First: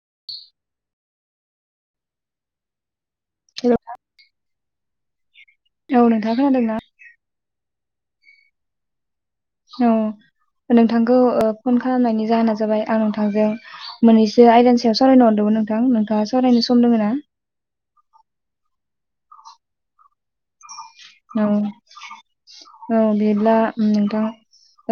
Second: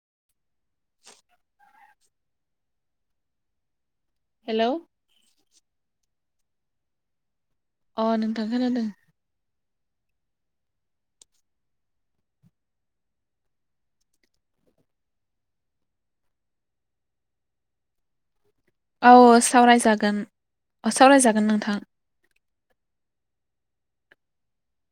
[inaudible] Hello hello औ नोंथां खोनादोंना? अ नोंथां खोनादों औ नोंथांखौ ओ फन खालामनायनि जाहोना जाबाय आं नोंथांजों मोननैसो आयदानि सायाव सावरायनो हरदोंमोन। नोंथां नोंथांङा सावरायनो सम दोंङ ना? औ सावरायजागोन अ औ सावरायजागोन नोंथां। औ बे ब्ला नोंथां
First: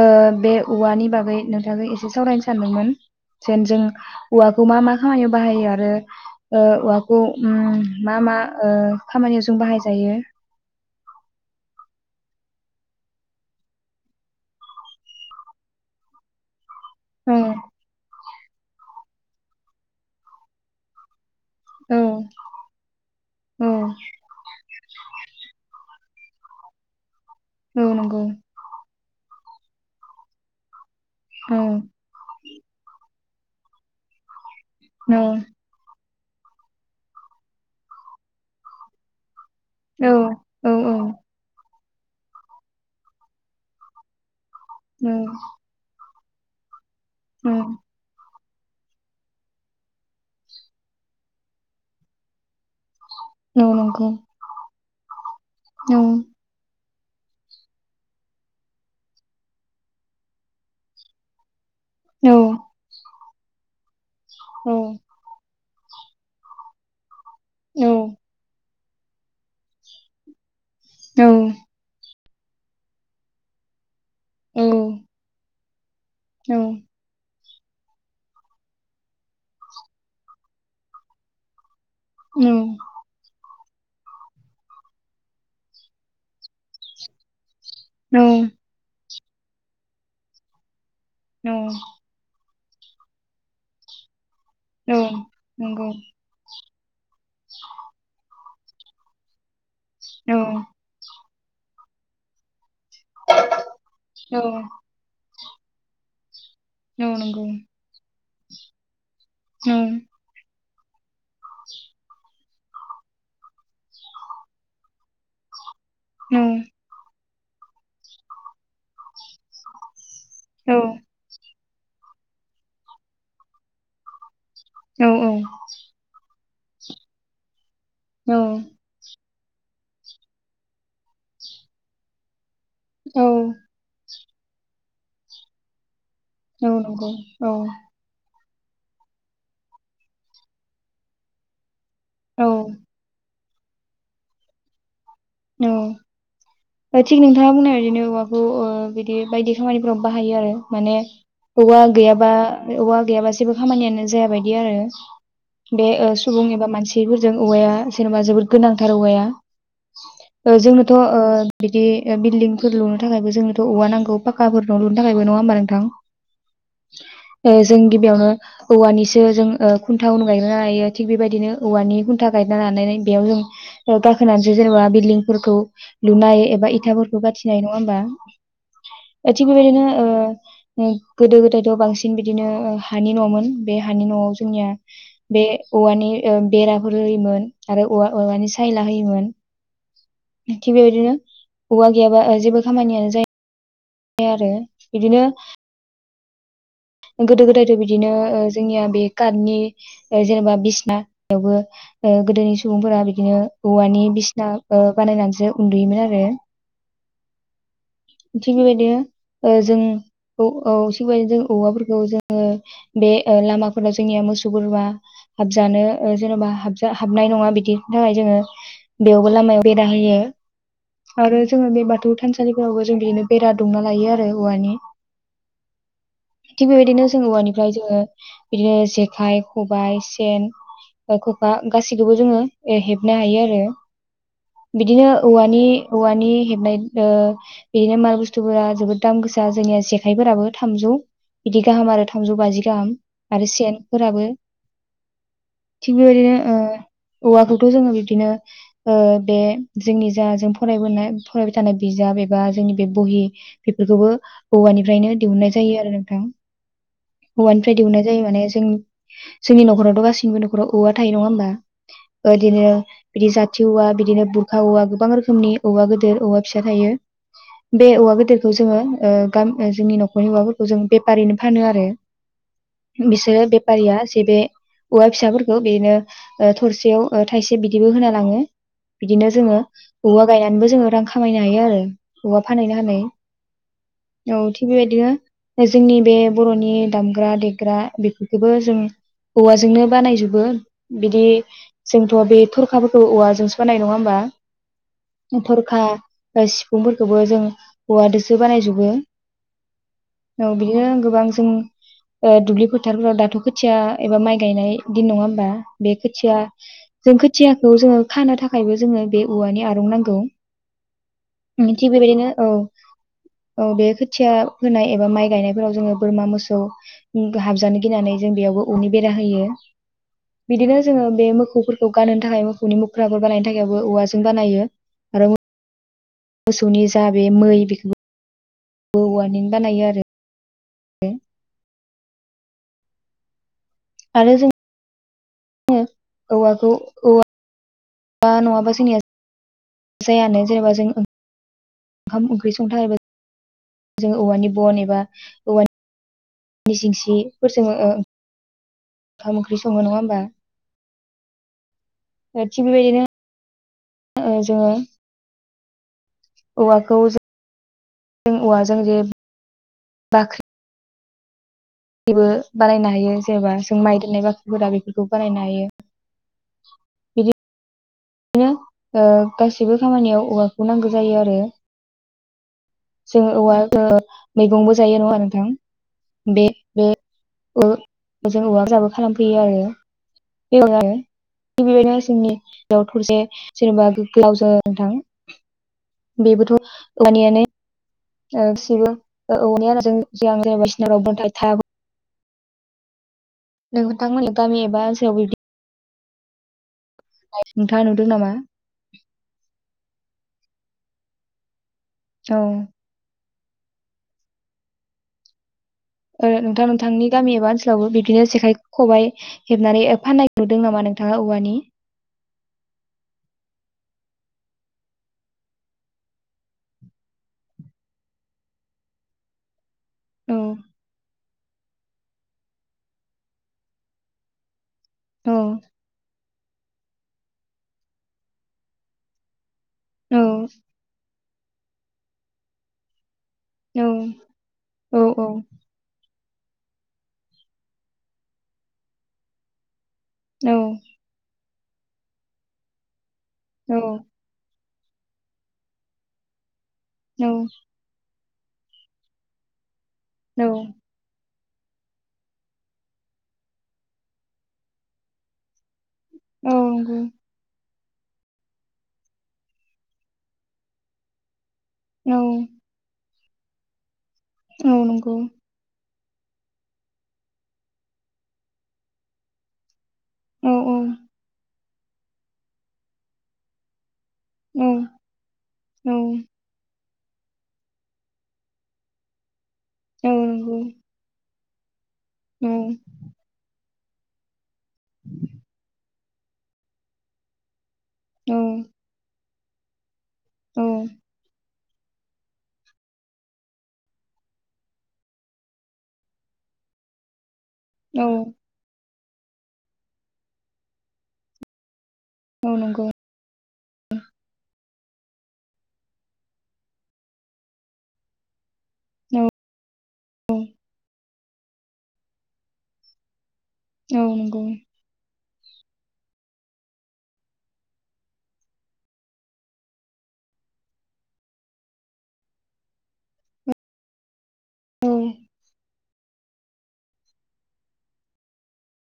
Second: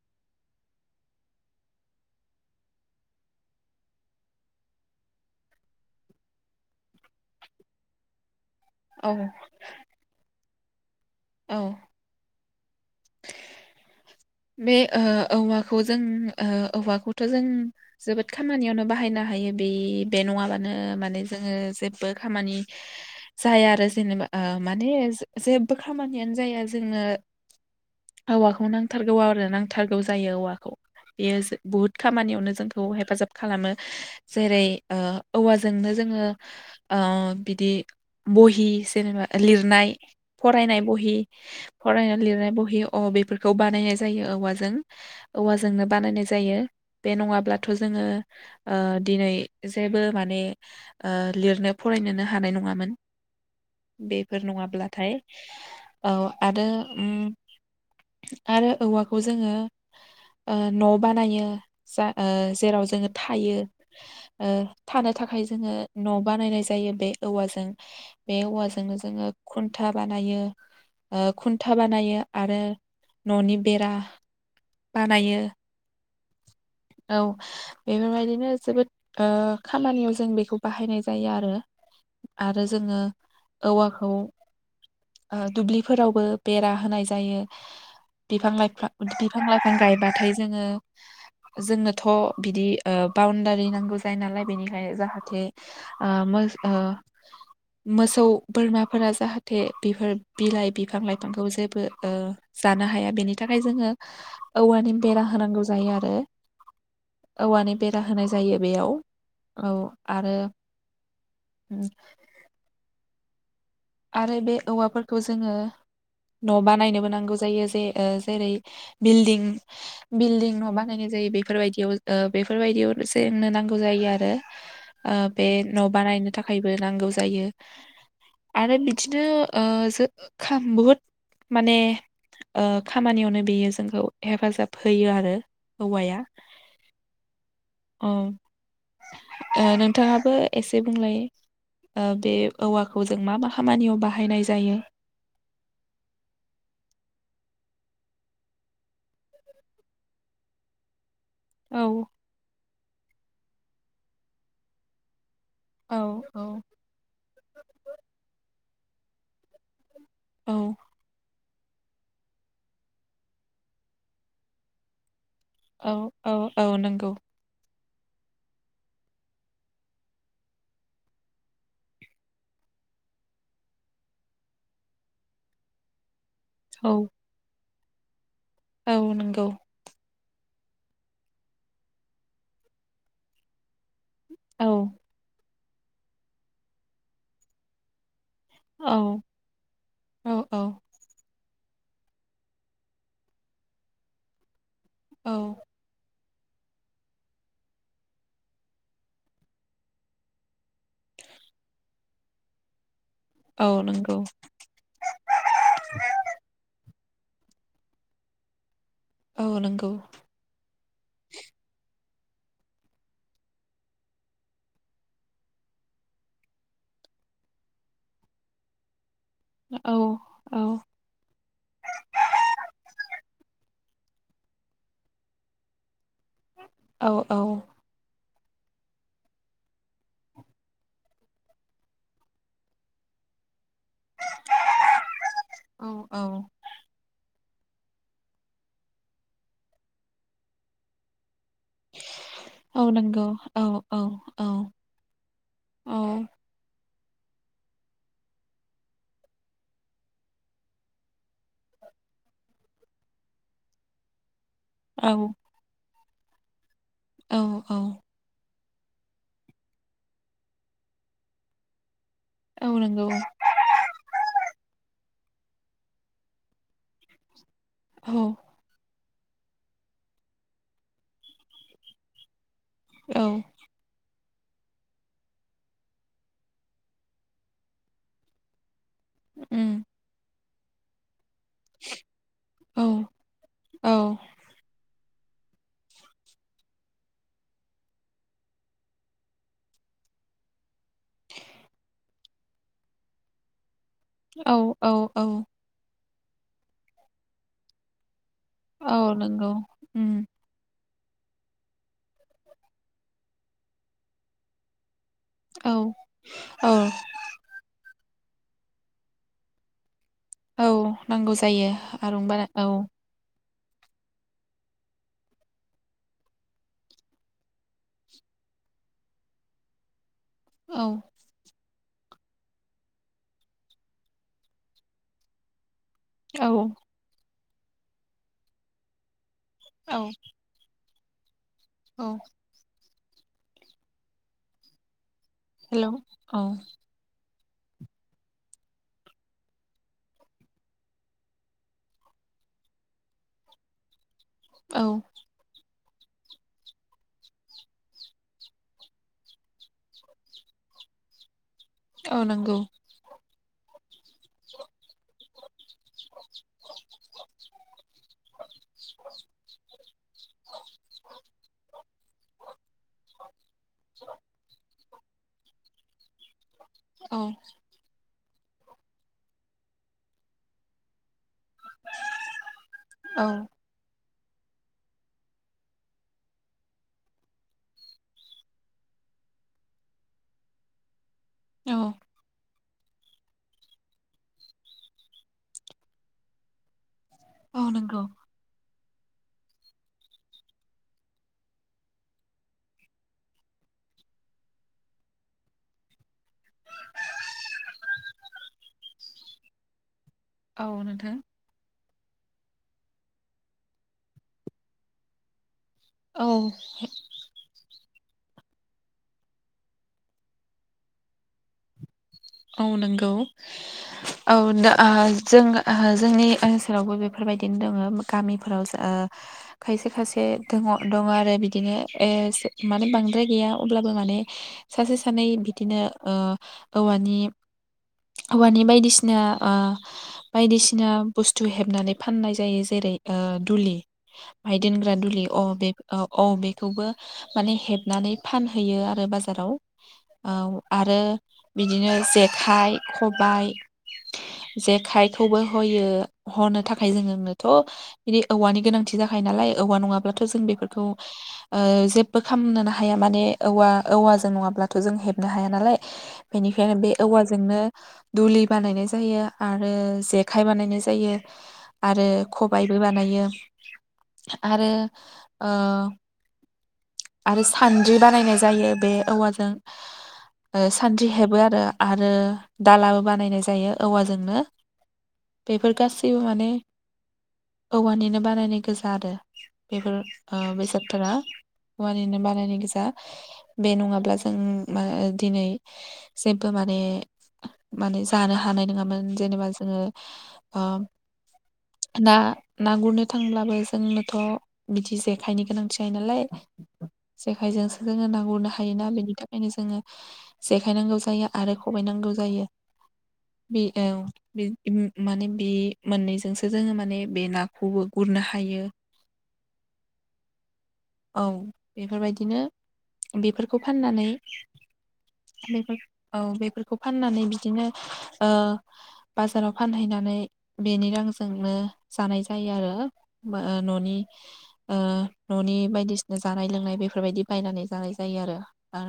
ओ बे औवानि बागै नोंथांखो एसे सावरायनो सानदोंमोन [unintelligible] जेन जों औवाखौ मा मा खामानियाव बाहायो आरो ओ औवाखौ उम मा मा ओ औ खामानियाव जों बाहाय जायो औ बे ओ औवाखौ जों ओ औवाखौथ' औ जों जोबोद खामानियावनो बाहायनो हायो बे बे नंङाबानो माने जोंङ औ जेबो खामानि जाया औ आरो जेनेबा ओ माने जे-जेबो खामानि निया‌नो जाया जोंङो औ नंगौ नांथारगौ आरो नांथारगौ जायो औवाखौ बेयो जो औ बुहुत खामानियावनो जोंखौ हेफाजाब खालामो जेरै ओ औ औवाजोंनो जोंङो ओ बिदि बहि जेनेबा लिरनाय औ औ फरायनाय बहि फरायनाय लिरनाय बहि अ बेफोरखौ बाना नायनाय जायो औवाजों औ औवाजोंनो बानायनाय जायो बे औ नंङाब्लाथ' जोंङो। ओ दिनै जेबो माने ओ लिरनो फरायनोनो हानाय नंङामोन। औ नंगौ बेफोर नंङाब्लाथाय औ आरो उम आरो औवाखौ जोंङो ओ न' बानायो। जा ओ जेराव जोंङो थायो ओ थानो थाखाय जोंङो न' बानायनाय जायो बे औवाजों बे औवाजोंनो जोंङो खुन्था बानायो। ओ खुन्था बानायो आरो न'नि बेरा बानायो औ बेफोर बायदिनो जोबोद ओ खामानियाव जों बेखौ बाहायनाय जायो आरो। आरो जोंङो औवाखौ ओ दुब्लिफोरावबो बेरा होनाय जायो। बिफां लाइफां बिफां लाइफां गायबाथाय जोंङो जोंनोथ' बिदि ओ बाउन्डारि नांगौ जायो नालाय बेनिखाय जाहाथे नंगौ, ओ मोज ओ मोसौ बोरमाफोरा जाहाथे बिफोर बिलाइ बिफां लाइ बिफांखौ जेबो ओ जानो हाया बेनि थाखाय जोंङो औवानि बेरा होनांगौ जायो आरो नंगौ, औवानि बेरा होनाय जायो बेयाव औ आरो उम आरो बे औवाफोरखौ जोंङो न' बानायनोबो नांगौ जा जायो जे ओ जेरै बिल्डिं बिल्डिं न बानायनाय जायो बे बेफोर बायदियाव ओ बेफोर बायदियाव जेन्नो नांगौ जायो आरो ओ औ, बे न' बानायनो थाखायबो नांगौ जायो आरो बिदिनो ओ जो खाम बुहुद माने ओ खामानियावनो औ, बेयो जोंखौ हेफाजाब होयो आरो औवाया औ नंगौ औ। ओ ओ नोंथाङाबो एसे बुंलाय ओ‌ बे औ, औवाखौ जों मा मा खामानियाव बाहायनाय जायो। औ। थिग नोंथाङा बुंनाय बिदिनो औवाखौ ओ बिदि बायदि खामानिफोराव बाहायो आरो माने औवा औ गैयाबा औवा गैयाबा जेबो खामानियानो जाया बायदि आरो। बे औ ओ‌ सुबुं औ एबा मानसिफोरजों औवाया जेनेबा जोबोद गोनांथार औवाया ओ जोंनोथ' ओ बिदि बिल्दिंफोर लुनो थाखायबो जोंनोथ' औवा नांगौ फाखाफोर न' लुनो थाखायबो नङा होमबा नोंथां औ औ औ नंगौ। ओ जों गिबियावनो औवानिसो जों ओ खुनथा उन गायना हायो थिग बेबायदिनो औवानि खुन्था गायनानै नानै‌ बेयाव जों‌ गाखोनानै जेरै जेनेबा बिल्डिंफोरखौ लुनाय एबा औ इथाफोरखौ गाथिनाय नङा होमबा? औ ओ नंगौ थिक बेबायदिनो ओ ओम गोदो गोदायथ' बांसिन बिदिनो हानि न'मोन बे हानि न'आव औ जोंनिया बे औवानि बेराफोर होयोमोन आरो औवा औवानि सायला होयोमोन औ थिग औ बेबायदिनो औवा गैयाबा जेबो खामानियानो जाया ओमफाय आरो इदिनो औ गोदो गोदायथ' बिदिनो जोंनिया बे काटनिओ जेनेबा बिसना बेयावबो ओ गोदोनि सुबुंफोरा बिदिनो औ औवानि नंगौ बिसिना ओ बानायनानैसो उन्दुयोमोन आरो। थिग बेबायदि औ ओ जों नंगौ औ थिग बेदि जों औवाफोरखौ जों ओ बे लामाफोराव जोंनिया मोसौ गुरुवा हाबजानो ओ जेन'बा हाबजानो नाय नङा बिदिनि थाखाय जोङो बेयावबो लामायाव बेरा औ होयो औ आरो जोङो बे बाथौ थानसालिफोरावबो जों बिदिनो बेरा दुंना लायो आरो औवानि। थिग बेबायदिनो जोङो औ औवानिफ्राय जोङो बिदिनो जेखाइ खबाय सेन ओ ख'खा गासैखौबो जोङो हेबनो हायो आरो। बिदिनो औवानि औ औ औवानि हेबनाय ओ बिदिनो माल बुस्थुफोरा जोबोद दाम गोसा जोंनिया जेखाइफोराबो थामजौ बिदि गाहाम आरो थामजौ बाजि औ गाहाम नंगौ आरो औ औ सेनफोराबो औ औ थिग बेबायदिनो ओ औवाखौथ' जोङो बिबदिनो ओ बे जोंनि जा जों फरायबोनाय फरायबाय थानाय बिजाब बे बा जोंनि बे बहि बेफोरखौबो औ औवानिफ्रायनो दिहुननाय जायो आरो नोंथां। औ औवानिफ्राय दिहुननाय जायो माने जों जोंनि न'खरावथ' गासिनिबो न'खराव औवा थायो नङा होमबा? इदिनो औ नंगौ बिदि जाथि औवा बिदिनो बुरखा औवा गोबां रोखोमनि औवा गिदिर औवा फिसा थायो। बे औ औवा गेदेरखौ जोङो ओ गाम जोंनि न'खरनि औवाफोरखौ जों बेफारिनो फानो आरो। औ बिसोरो बेफारिया जेबे औवा फिसाफोरखौ बिदिनो ओ थरसेयाव थाइसे बिदिबो होना लाङो। बिदिनो जोङो उम औवा गायनानैबो जोङो रां खामायनो हायो आरो। औवा फाहैनो औ हानाय। औ थिग बेबायदिनो जोंनि बे बर'नि दामग्रा देग्रा बेफोरखौबो जों औवाजोंनो बानायजोबो बिदि जोंथ' बे थरखाफोरखौ औवाजोंसो बानायो नङा औ औ होमबाथ थरखा सिफुंफोरखौबो औवाजोंसो बिदि बानाय जोबो‌ औ नंगौ उम औ बियो गोबां जों ओ दुब्लि फोथारफोराव दाथ' खोथिया एबा माइ गायनाय बिदि नङा होमबा औ बे खोथिया औ जों खोथियाखौ जोङो खानो थाखायबो जोङो बे औवानि आरं नांगौ। औ नांगौ जायो थिग बेबायदिनो आरंबा औ औ बे खोथिया फोनाय एबा माइ गायनायफोराव जोङो बोरमा मोसौ हाबजानो गिनानै जों बेयाव औ औवानि बेरा होयो बिदिनो औ जोङो बे मो- खौ गानहोनो थाखाय मोसौनि मोख्राफोर बानायनो थाखायबो औवाजों बानायो आरो औ मोसौनि जा बे मै बेखौ औवनि बानायो औ आरो [unintelligible] औ आरो जों ङो हेलौ औ औवाखौ औवा- आ नंङाबा जोंनिया जायानो जेनेबा जों ओंखाम ओंख्रि संथबा जोङो औवानि बन औ एबा औवा नि [unintelligible] ओंखाम ओंख्रि सङो नङा होमबा औ नंगौ गासिबो एबायदिनो ओ जोङो औवाखौ जों जों औवाजों जे बाख्रि [inaudible] खौ बानायनो हायो औ बिदिनो ओ गासैबो खामानियाव औवाखौ नांगौ जायो आरो औ जोङो औवा ओ मैगंबो जायो नङा नोंथां बे बे ओ जों औवा जाबो खालामफैयो आरो [unintelligible] बे औ बायदिनो आव थरसे जेनेबा गोलाव ज थां बेबोथ' [unintelligible] औ नंगौ गसिबो [unintelligible] नोंथांमोन गामि एबा ओनसोलावबो बिदि [unintelligible] नुदों नामा औ नोंथां औ औ ओ नोंथां नोंथांनि गामि एबा ओनसोलाव बिदि बियो जेखाइ खबाइ हेबनानै एफानाय नुदों नामा नोंथाङा औवानि औ नंगौ औ दा ओ जों जोंनि ओनसोलावबो बेफोर बेबायदिनो दङ गामिफोराव ओ खायसे खायसे औ दङ दङ आरो बिदिनो ओ माने बांद्राय गैया अब्लाबो माने सासे सानै औ बिदिनो ओ औवानि औवानि बायदिसिना ओ औ बायदिसिना बुस्थु हेबनानै फाननाय जायो जेरै ओ दुलि औ माय दोनग्रा औ औ दुलि अ बेगाव औ बेखौबो माने हेबनानै फानहैयो आरो बाजाराव औ आरो बिदिनो जेखाइ खबाय औ जेखाइखौबो होयो हनो थाखाय जोंनोथ' बिदि औवानि गोनांथि जाखायो नालाय औवा नङाब्लाथ' जों बेफोरखौ ओ जेबो खालामनोनो हाया माने औवा औवाजों नङाब्लाथ' जों हेबनो हाया नालाय औ बेनिफ्रायनो बे नंगौ औवाजोंनो दुलि बानायनाय जायो आरो जेखाय बानायनाय जायो आरो औ खबायबो बानायो आरो औ नंगौ ओ आरो सान्द्रि बानायनाय जायो बे औवाजों औ ओ औ सान्द्रि हेबो आरो आरो दालाबो बानायनाय जायो औवाजों। जोंनो औ बेफोर गासैबो औ माने औवानिनो बानायनाय गोजा आरो बेफोर औ नंगौ बेसादफोरा औवानिनो बानायनाय औ गोजा बे नङाब्ला जों मा दिनै जेबो माने माने औ जानो हानाय नोङामोन जेनेबा जोङो औ ओम [inaudible] ना ना गुरनो थांब्लाबो जोंनोथ बिदि जेखाइनि गोनांथि जायो नालाय [inaudible] जेखायजोंसो जोङो औ ना गुरनो हायोना बेनि थाखायनो जोङो जेखाय नांगौ जायो आरो खब बाय नांगौ जायो औ नंगौ बि औ माने बि मोननैजोंसो जोङो माने बे नाखौबो गुरनो हायो औ औ औ बेफोरबायदिनो बेफोरखौ फाननानै औ नंगौ बेफोर औ बेफोरखौ फाननानै बिदिनो ओ बाजाराव फानहैनानै बेनि रांजोंनो जानाय जायो आरो ओ ननि ओ औ ननि बायदिसि जानाय लोंनाय बेफोरबायदि बायनानै जानाय जायो आरो आ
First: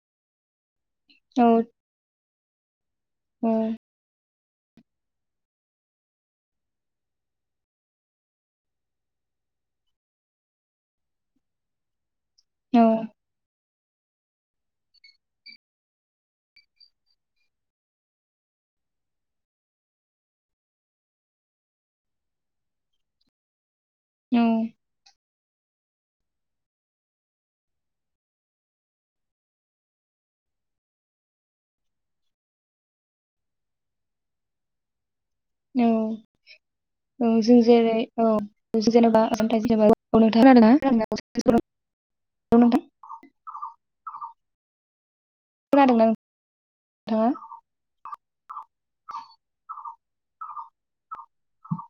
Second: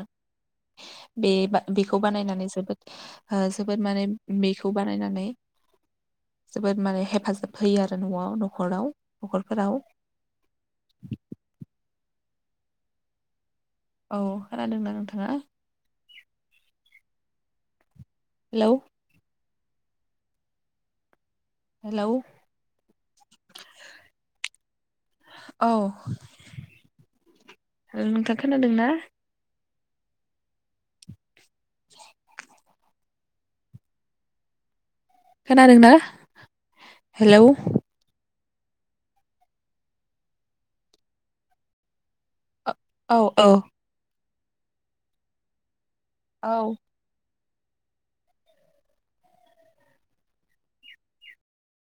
बे औ बेखौ बानायनानै जोबोद आ औ जोबोद माने बेखौ बानायनानै जोबोद माने हेफाजाब होयो आरो नआव नखराव नखरफोराव [inaudible] औ औ खोनादोंना नोंथाङा? हेलौ हेलौ औ औ नोंथाङा खोनादों ना? औ औ खोनादोंना हेलौ जों जेरै औ [unintelligible] औ औ खोनादों ना? औ हो? [inaudible]